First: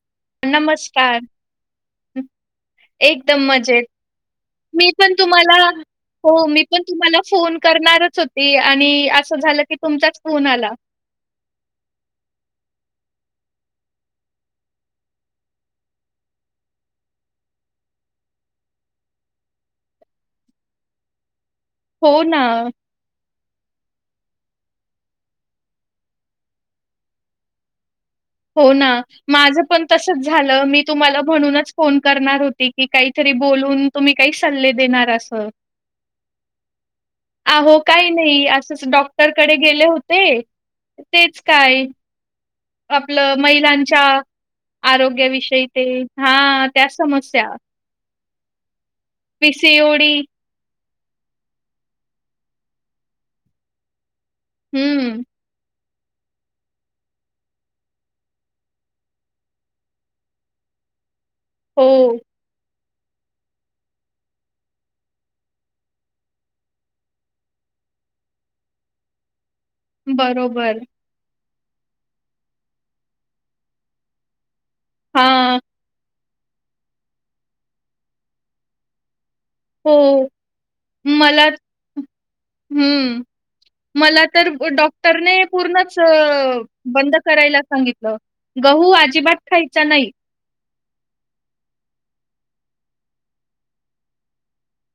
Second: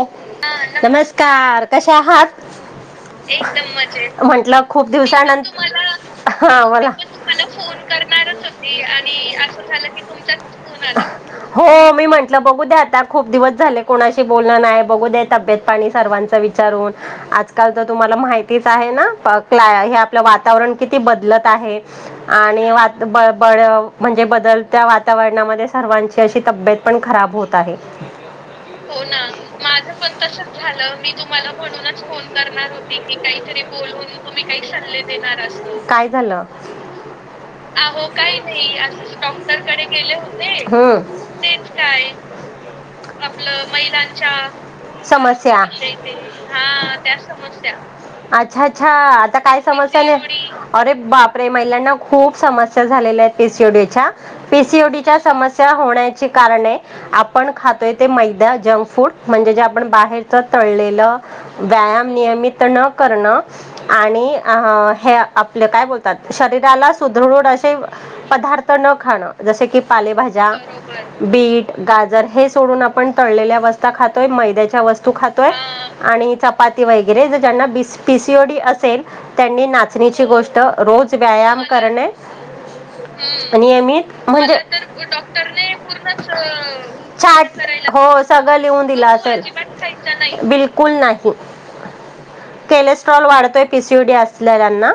हा, नमस्कार कशे आहात? एकदम मजेत, म्हंटल खूप मी पण तुम्हाला दिवसांनंतर [unintelligible] हा बोला [unintelligible] करणारचं होती आणि असं झालं की, तुमचाच फोन आला हो मी म्हटलं बघू खूप दिवस झाले कोणाशी- बोलण नाही बघू दे तब्येत पाणी सर्वांच विचारून आजकाल तर तुम्हाला माहितीच आहे ना? क्ला हे आपलं वातावरण किती बदलत आहे हो ना, आणि बळ म्हणजे बदलत्या वातावरणामध्ये सर्वांची अशी तब्येत पण खराब होत आहे. हो ना माझ पण तसच झालं मी तुम्हाला म्हणूनच फोन करणार होती की घरी बोलून तुम्ही काय शल्ले देणार असाल, काय झालं? अहो काय नाही, असंच डॉक्टर कडे गेले होते ह तेच काय. आपलं [unintelligible] महिलांच्या समस्या आरोग्याविषयी ते ते हां, त्या हा त्यांचं समस्या अच्छा-अच्छा त्या पीसीओडी अरे बापरे! महिलांना खूप समस्या झालेल्या आहेत पीसीओडी च्या. पीसीओडीच्या हं. समस्या होण्याची कारणे, आपण खातोय ते मैद्याचे जंक फूड म्हणजे, जे आपण बाहेरच तळलेलं हो, व्यायाम नियमित आणि करण आणि अ हे आपलं काय बोलतात शरीराला सुदृढ अशी पदार्थ न खाणं जसे की, पालेभाज्या बरोबर बीट, गाजर हे सोडून आपण तळलेल्या पास्ता खातोय, मैद्याच्या वस्तू खातोय हां, ह आणि चपाती वगैरे ज ज्यांना पिसीओडी असेल त्यांनी नाचणीची हो. गोष्ट रोज मला व्यायाम करणे. हं. मला नियमित म्हणजे मला तर डॉक्टरने पूर्णच अ, पूर्ण बंद चार्ट करायला सांगितलं लिहून गहू दिला अजिबात असेल खायचा नाही. बिलकुल नाही केलेस्ट्रॉल वाढतोय पीसीओडी असलेल्याना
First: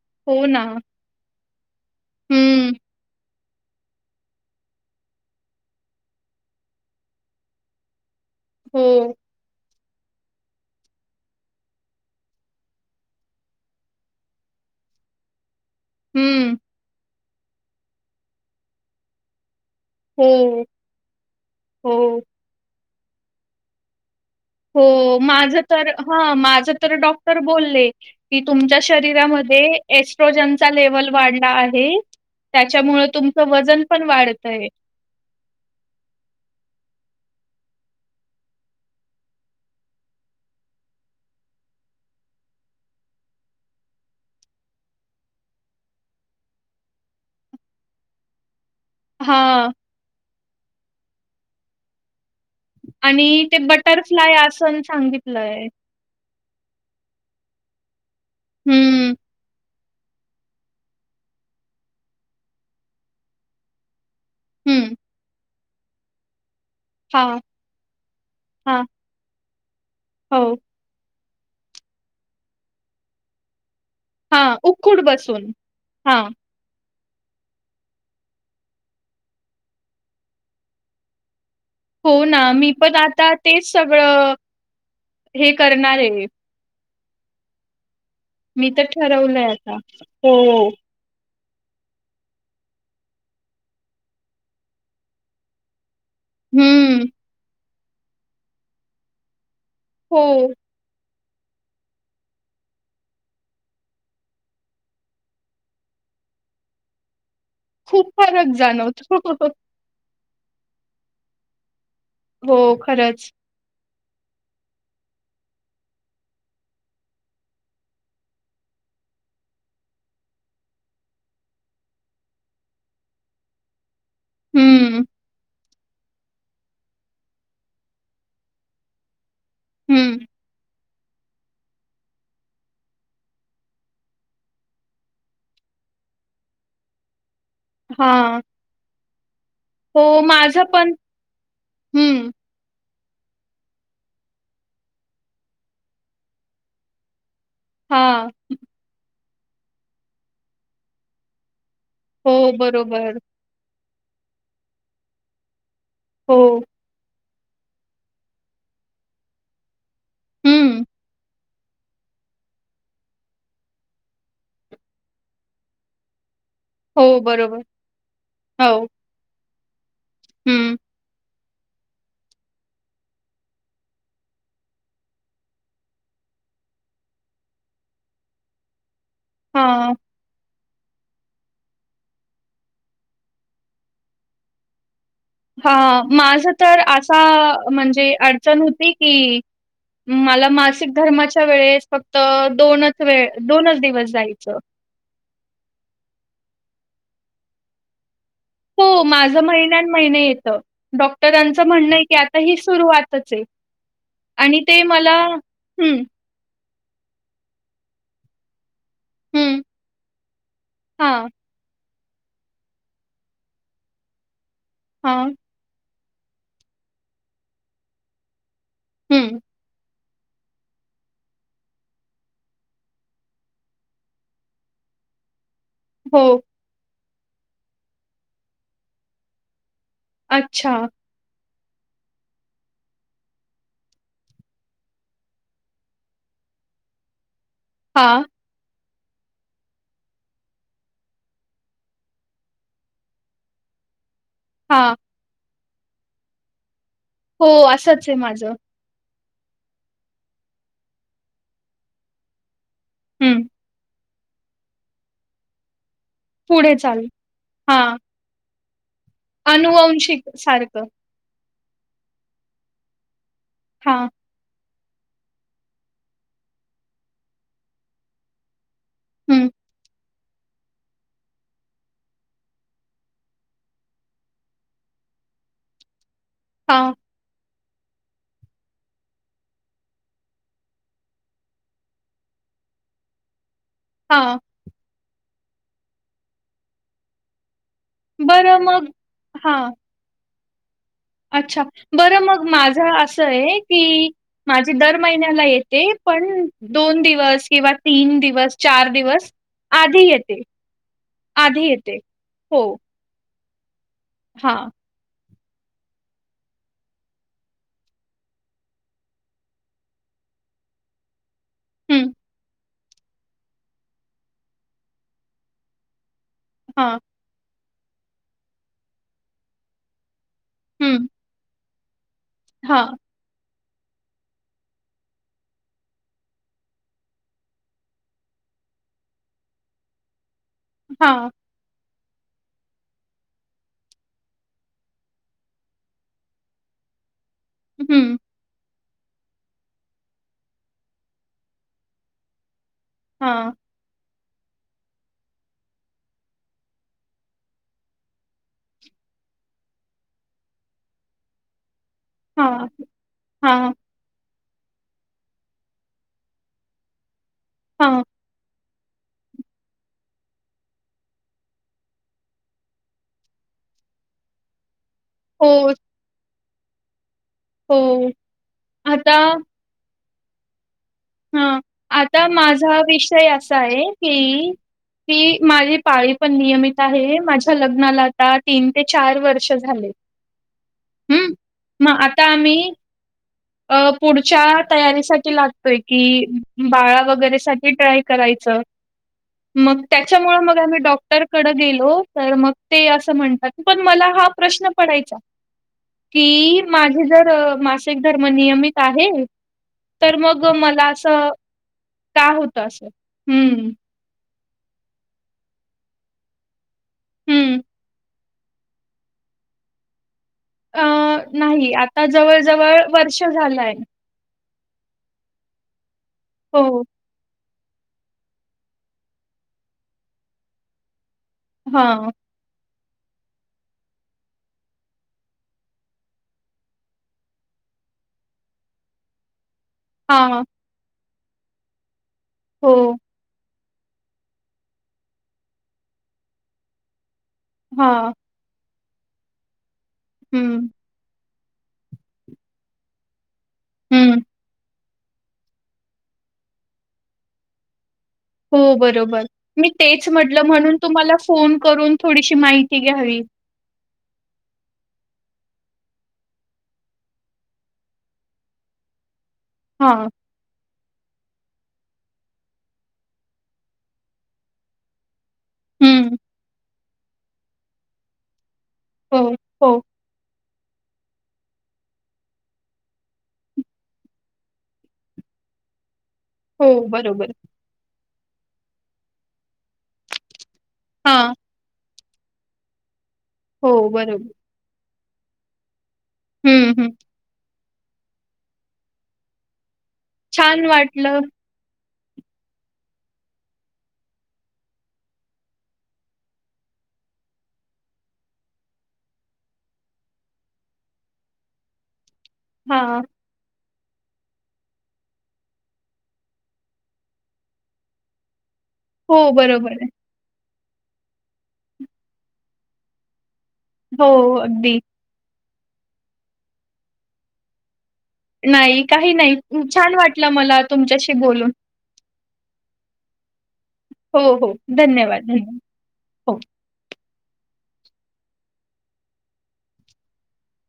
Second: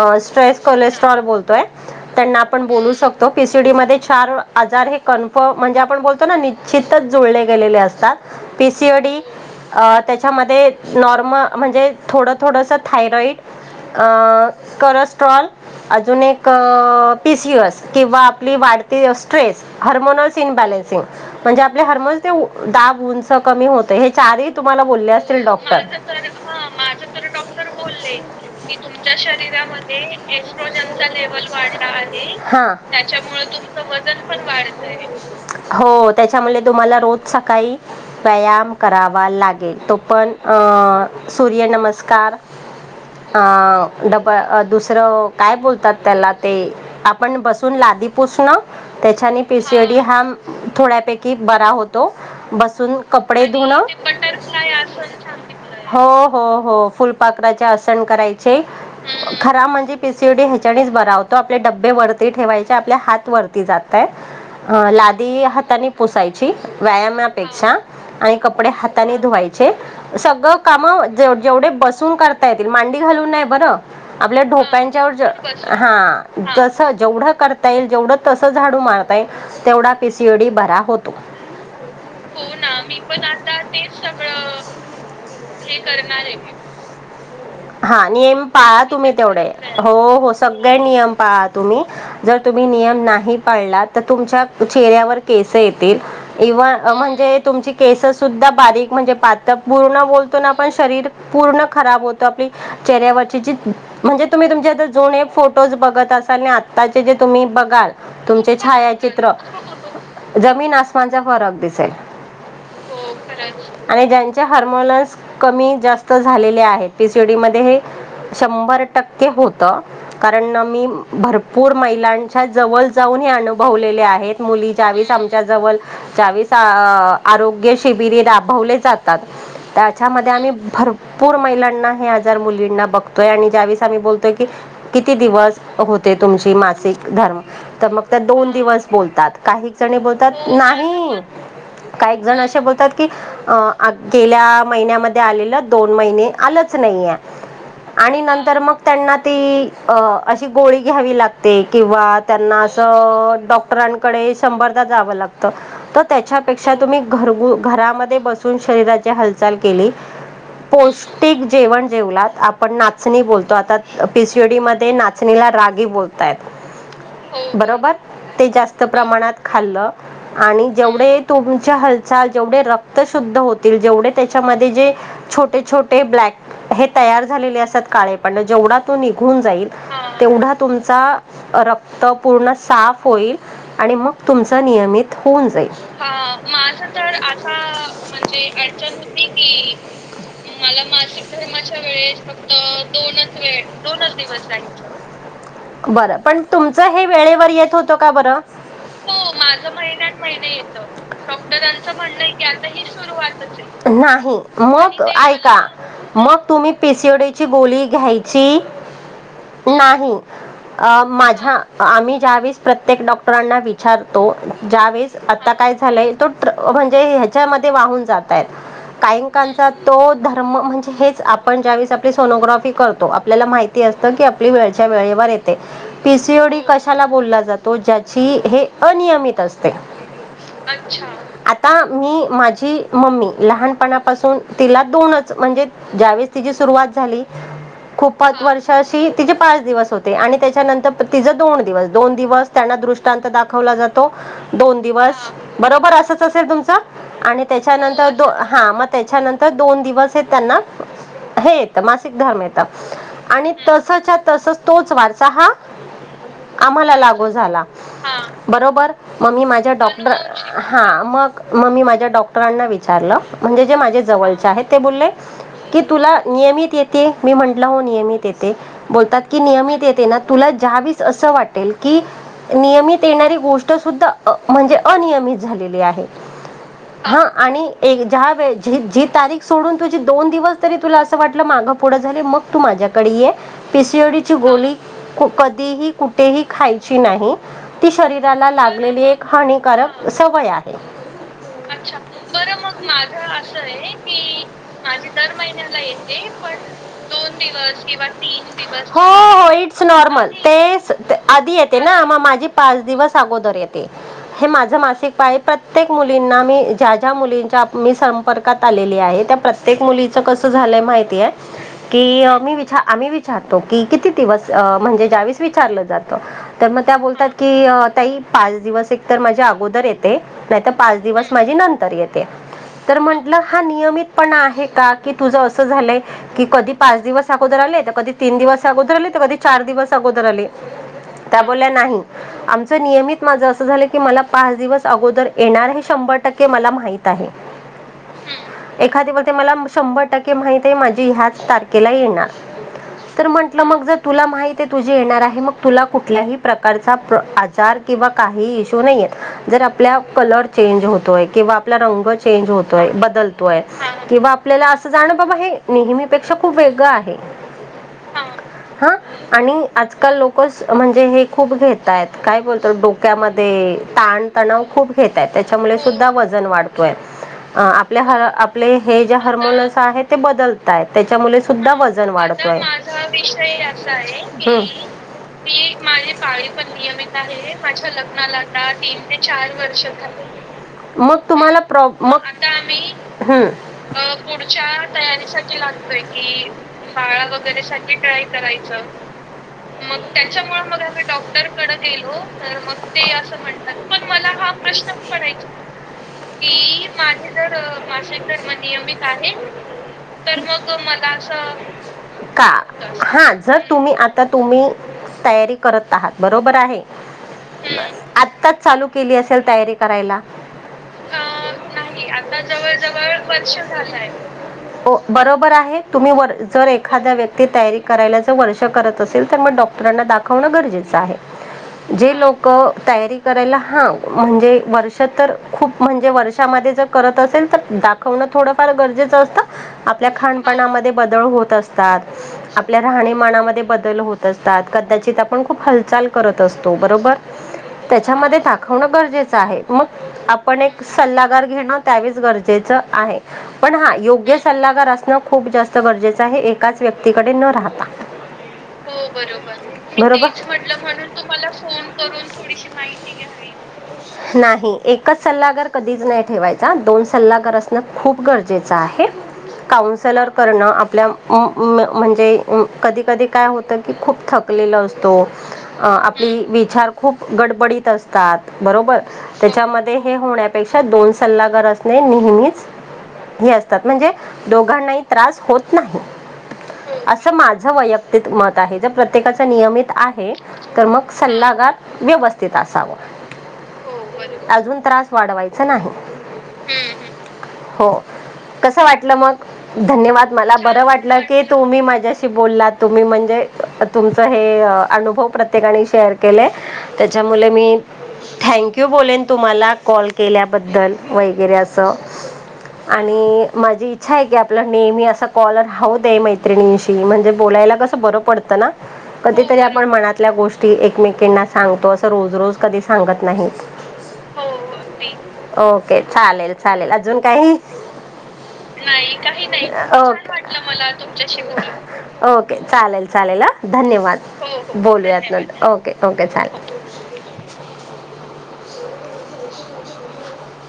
अ हो स्ट्रेस ना. कोलेस्ट्रॉल बोलतोय त्यांना आपण हं. बोलू शकतो. पीसीओडी मध्ये चार आजार हे कन्फर्म म्हणजे आपण बोलतो ना निश्चितच जुळले गेलेले असतात. हो. पीसीओडी अ त्याच्यामध्ये नॉर्मल म्हणजे थोडं थोडंस थायरॉइड अ करर्स्ट्रोल अजून एक हं. पीसीओएस किंवा आपली वाढती स्ट्रेस हो, हार्मोनल्स इन बेलेन्सिंग म्हणजे आपले हो, हार्मोन्स ते उ- दाब उंच कमी होत आहेत चारीही तुम्हांला बोलले हो. असतील माझं डॉक्टर मला तर हां, हा माझं तर डॉक्टर बोलले की की तुमच्या तुमच्यात शरीरामध्ये एक्स्ट्रा एस्ट्रोजनचा ज्यांच्या लेव्हल वाढला वाढल्या आहे. आहे त्याच्यामुळे तुमचं वजन पण वाढतंय, हो त्याच्यामुळे तुम्हांला रोज सकाळी व्यायाम करावा लागेल तो पण अ सूर्यनमस्का कार ह डबल दुसरं काय बोलतात त्याला ते आपण बसून ला लादी पुसणं त्याच्यांनी पी. हां. सी. ओ. डी. हा थोड्यापैकी बरा होतो बसून कपडे आणि ते धुण बटरफ्लाय आसन सांगितलंय. हो हो हो फुलपाखराचे आसन करायचे हं, खरा म्हणजे पीसीओडी ह्याच्यानेच बरा होतो आपले डबे वरती ठेवायचे आपल्या हात वरती जातय अ हं. लादी हातानी पुसायची. हां, व्यायामापेक्षा आणि कपडे हां. हातानी धुवायचे हो, सगळं कामं जेवढे बसून करता येतील मांडी घालून नाय बरं आपल्या हां, उखूड बसून. ढोप्यांच्यावर हा हां, जस जेवढं करता येईल, जेवढं तसं झाडू मारता येईल, तेवढा पीसीओडी बरा होतो. हो ना मी पण आता तेच सगळं हे करणार आहे. हा नियम मी पाळा तर तुम्ही तेवढे ठरवलंय आता. हो हो सगळे नियम पाळा. तुम्ही जर तुम्ही नियम नाही पाळला तर तुमच्या चेहऱ्यावर केसं येतील इवन हं, म्हणजे तुमची केसं सुद्धा बारीक म्हणजे पातळ पूर्ण हो, बोलतो ना आपण शरीर पूर्ण खराब होतं आपली चेहऱ्यावरची जी म्हणजे तुम्ही तुमच्या आता जुने फोटोज बघत असाल आणि आताचे जे तुम्ही बघाल खूप फरक तुमचे जाणवतो. छायाचित्र जमीन आसमानचा फरक दिसेल हो खरंच आणि ज्यांचे हॉरमोनन्स कमी जास्त झालेले आहेत पीसीओडी मध्ये हे शंभर टक्के होतं कारण मी भरपूर महिलांच्या जवळ जाऊन अनुभवलेले आहेत मुली हं, ज्यावेळीस आमच्या जवळ त्यावेळीस आरोग्य शिबिरी राबवले जातात. हं, त्याच्यामध्ये आम्ही भर पूर महिलांना हे आजार मुलींना बघतोय आणि ज्यावेळेस आम्ही बोलतोय की किती दिवस होत तुमची मासिक धर्म तर मग त्या हां, दोन दिवस बोलतात काही जणी हो, बोलतात माझं पण नाही काही हं, जण असे बोलतात कि गेल्या महिन्यामध्ये आलेलं दोन महिने आलंच नाहीये. आणि हां, नंतर मग त्यांना ती अ अशी गोळी घ्यावी लागते. किंवा हो, त्यांना बरोबर. असं डॉक्टरांकडे शंभरदा जावं लागतं. तर हो, त्याच्यापेक्षा तुम्ही घरगु घरामध्ये बसून शरीराची हालचाल केली. हं, पौष्टिक जेवण जेवलात आपण नाचणी बोलतो आता पीसीयूडी मध्ये नाचणीला रागी बोलताय बरोबर ते जास्त हो, प्रमाणात खाल्लं आणि हं, जेवढे तुमच्या हालचाल जेवढे रक्त शुद्ध होतील जेवढे त्याच्यामध्ये जे छोटे छोटे त झा का प जेवा त निघून हां, जाईलव तुमचा रक्त पूर्ण साफ होईल आणि मग तुमचा निय हून जाईल ह माझ तर असा म्हणजे अडचण होती की मला मासिक धर्माच्या वेळेस फक्त दोनच वेळ दोनच दिवस जायचे. बरं पण तुमचं हे वेळेवर येत होतं का बरं हो माझं महिन्य महिन्यात महिना येतो डॉक्टरांच म्हणणं म्हणंनं आहे की ही आता हि सुरुवातच आहे सुरवातच आहे. आणि ते मग मला ऐका हं, मग तुम्ही पिसवड्याची गोली घ्यायची हं, नाही अ हां, माझ्या आम्ही ज्यावेळेस प्रत्येक डॉक्टरांना विचारतो ज्यावेेळेस हां, आता काय झालंय तो म्हणजे ह्याच्यामध्ये वाहून जातय काही हं, कालचा तो धर्म म्हणजे हेच आपण ज्यावेेळेस आपली सोनोग्राफी करतो आपल्याला माहिती असतं की आपली वेळच्या वेळेवर येते हो, पिसिव्हडी कशाला बोलला जातो ज्याची हे अनियमित असते. अच्छा आता मी माझी मम्मी लहानपणापासून तिला दोनच म्हणजे ज्यावेस तिची सुरुवात झाली हां, खूपच वर्ष तिचेे पाच दिवस होते आणि त्याच्यानंतर तिचा दोन दिवस दोन दिवस त्यांना दृष्टांत दाखवला जातो दोन हां, दिवस बरोबर असंच असेल तुमचं आणि हो, असंच त्याच्यानंतर आहे द माझं. हा मग त्याच्यानंतर दोन दिवस त्यांना हे येतं मासिक धर्म येतं हं, आणि तस च्या तसं तसच तोच वारसा हा पुढे आम्हाला चालू. लागू झाला हां, बरोबर मग मी माझ्या डॉक्टर आनुवंशिक सारखं. हा मग मग मी माझ्या डॉक्टरांना विचारलं म्हणजे जे माझे हां, जवळच्या आहेत. ते बोलले की तुला नियमित येते मी म्हंटलं हो नियमित येते बोलतात की हं, नियमित येते ना तुला ज्यावीस असं वाटेल की नियमित येणारी गोष्ट त सुद्धा म्हणजे अनियमित झालेले आहे हां, हा आणि एक ज्या वेळची जी तारीख सोडून तुझी दोन दिवस तरी तुला असं वाटलं मागं पुढे झाले मग तू माझ ज कड ए पिसीएव्हडी ची हां, गोली कधीही कुठेही खायची नाही ती शरीराला बरं मग लागलेली एक हां. हानिकारक सवय आहे अच्छा बर मग माझ असं आहे की माझी दर महिन्याला येते. पन दोन दिवस किंवा तीन दिवस हो हो इट्स नॉर्मल तेच आधी येते ना मग माझी हो. पाच दिवस अगोदर येते हे हां. माझ मासिक पाळी प्रत्येक मुलींना मी ज्या ज्या मुलींच्या मी संपर्कात आलेली आहे त्या प्रत्येक मुलीच कस कस झालंय माहितीये की हं. मी आम्ही विचारतो की किती दिवस म्हणजे ज्या वेळेस विचारलं जात तर मग त्या हां. बोलतात की ताई पाच दिवस एक तर माझ्या अगोदर येते नाही तर पाच हं. दिवस माझी नंतर येते हां. तर म्हंटलं हा नियमित पण आहे का की तुझ अस झालय की कधी पाच दिवस अगोदर आले कधी तीन दिवस की तीन दिवस काय कधी चार दिवस अगोदर आले दिवस आले हां. त्या बोल्या नाही नियमित माझं असं झालं की मला पाच दिवस अगोदर येणार हे शंभर टक्के मला माहित आहे हम्म एखाद ब मला शंभर टक्के माहती आहे माझी ह्याच तारखेला येणार तर हां. म्हंटलं मग जर तुला माहिती आहे तुझी येणार आहे मग तुला कुठल्याही प्रकारचा जार किंवा काही इशू नाहीये जर आपल्या कलर चेज होतोय आपला रंग चेंज हां. होतोय बदलतोय हां. किंवा आपल्याला असं जाणं बाबा हे नेहमीपेक्षा खूप वेगळं आहे. हा. हा, आणि आजकाल लोक म्हणजे हे खूप घेतय काय बोलतो डोक्यामध्ये ताणतणाव खूप घेतय हो, त्याच्यामुळे सुद्धा वजन वाढतोय. अ आपल्या हो. ह आपले हे आता जे हर्मोनल्स आहे ते बदलत त्याच्यामुळे हां. सुद्धा वजन आता वाढतोय. माझा माजा विषय असा आहे की कि मी माझी पाळी पडली आहे म माझ्या लग्नाला आता तीन ते चार वर्ष झाले. मग तुम्हाला प्रॉब मग आता आम्ही हम अ पुढच्या तयारीसाठी लागतोय की बाळा वगैरे साठी ट्राय करायचं. ह. मग त्याच्यामुळे मग आम्ही डॉक्टरकडे गेलो. होतो. तर मग ते असं म्हणतात, पण मला हा प्रश्न पडायचा कि माझे जर मासे म नियमित आहे. तर मग मला असं. का? होतं असं? हा, जर हं, तुम्ही आता तुम्ही तयारी करत आहात बरोबर आहे. हं. हम्म आ आत्ताच चालू केली असेल तयारी करायला. अ. अ, नाही, आता जवळ जवळ वर्ष झालंय. बरोबर आहे तुम्ही वर जर हो. एखाद्या व्यक्ती ती तयारी करायला जर वर्ष करत असेल तर मग डॉक्टरांना दाखवणं गरजेचं आहे. हां, जे लोक तयारी करायला हा, म्हणजे वर्ष तर खूप म्हणजे वर्षामध्ये जर करत असेल तर दाखवणं थोडंफार गरजेचं असतं. आपल्या हां. खपणामध्ये बदल होत असतात, आपल्या हो. राहणीमानामध्ये बद होत असतात कदाचित आपण खूप हालचाल करत असतो बरोबर, हां. त्याच्यामध्ये ताकत दाखवण गरजेचं आहे. मग, आपण हं, एक सल्लागार घेणं त्यावेच गरजेचं आहे. पण हा, हं. योग्य सल्लागार असणं खूप जास्त गरजेचं आहे एकाच व्यक्तीकडे न राहता. हो बरोबर, मी तेच बरोबर. म्हटलं म्हणून तुम्हाला फोन करून थोडीशी माहिती घ्यावी. [inaudible] नाही एकच सल्लागार कधीच नाही ठेवायचा दोन सल्लागार असणं खूप गरजेचं आहे. हां. काउन्सेलर करणं आपल्या म म्हणजे कधी कधी काय होतं की खूप थकलेल असतो. अ हं. आपली विचार खूप गडबडीत असतात. बरोबर, हो, हो, त्याच्यामध्ये हे होण्यापेक्षा दोन सल्लागार असणे नेहमीच हे असतात, म्हणजे दोघांनाही त्रास होत नाही. हो, बरोबर. असं माझ वैयक्तिक मत आहे, ज प्रत्येकाच नियमित आहे. तर मग हां. सल्लागार व्यवस्थित असाव हो, बरोबर. अजून त्रास वाढवायचं नाही. हम्म हम्म. हो, कसं वाटलं मग? धन्यवाद! मला बरं वाटलं की तुम्ही माझ्या बोलला, तुम्ही म्हणजे तुमच अनुभव प्रत्येकांनी शेर केले, त्याच्यामुळे मी थॅन्क यू बोलेन तुम्हाला कॉल के ल्याबद्दल वगैरे असं हां. आणि माझी इच्छा आहे की आपला नेहमी असा कॉल राहूदे मैत्रिणींशी म्हणजे बोलायला कसं बरं पडतं. ना हो, कधीतरी बरोबर आपण आहे. मनात गोष्टी एकमेकांना सांगतो असं रोज रोज कधी सांगत नाही. हो, अगदी. ओके, चालेल चालेल अजून काही? नाही काही नाही वाटलं मला तुमच्याशी बोलून ओके चालेल चालेल ह हो, हो. धन्यवाद धन्यवाद, बोलूयात धन्यवाद. नंतर ओके ओके हो. चालेल [unintelligible]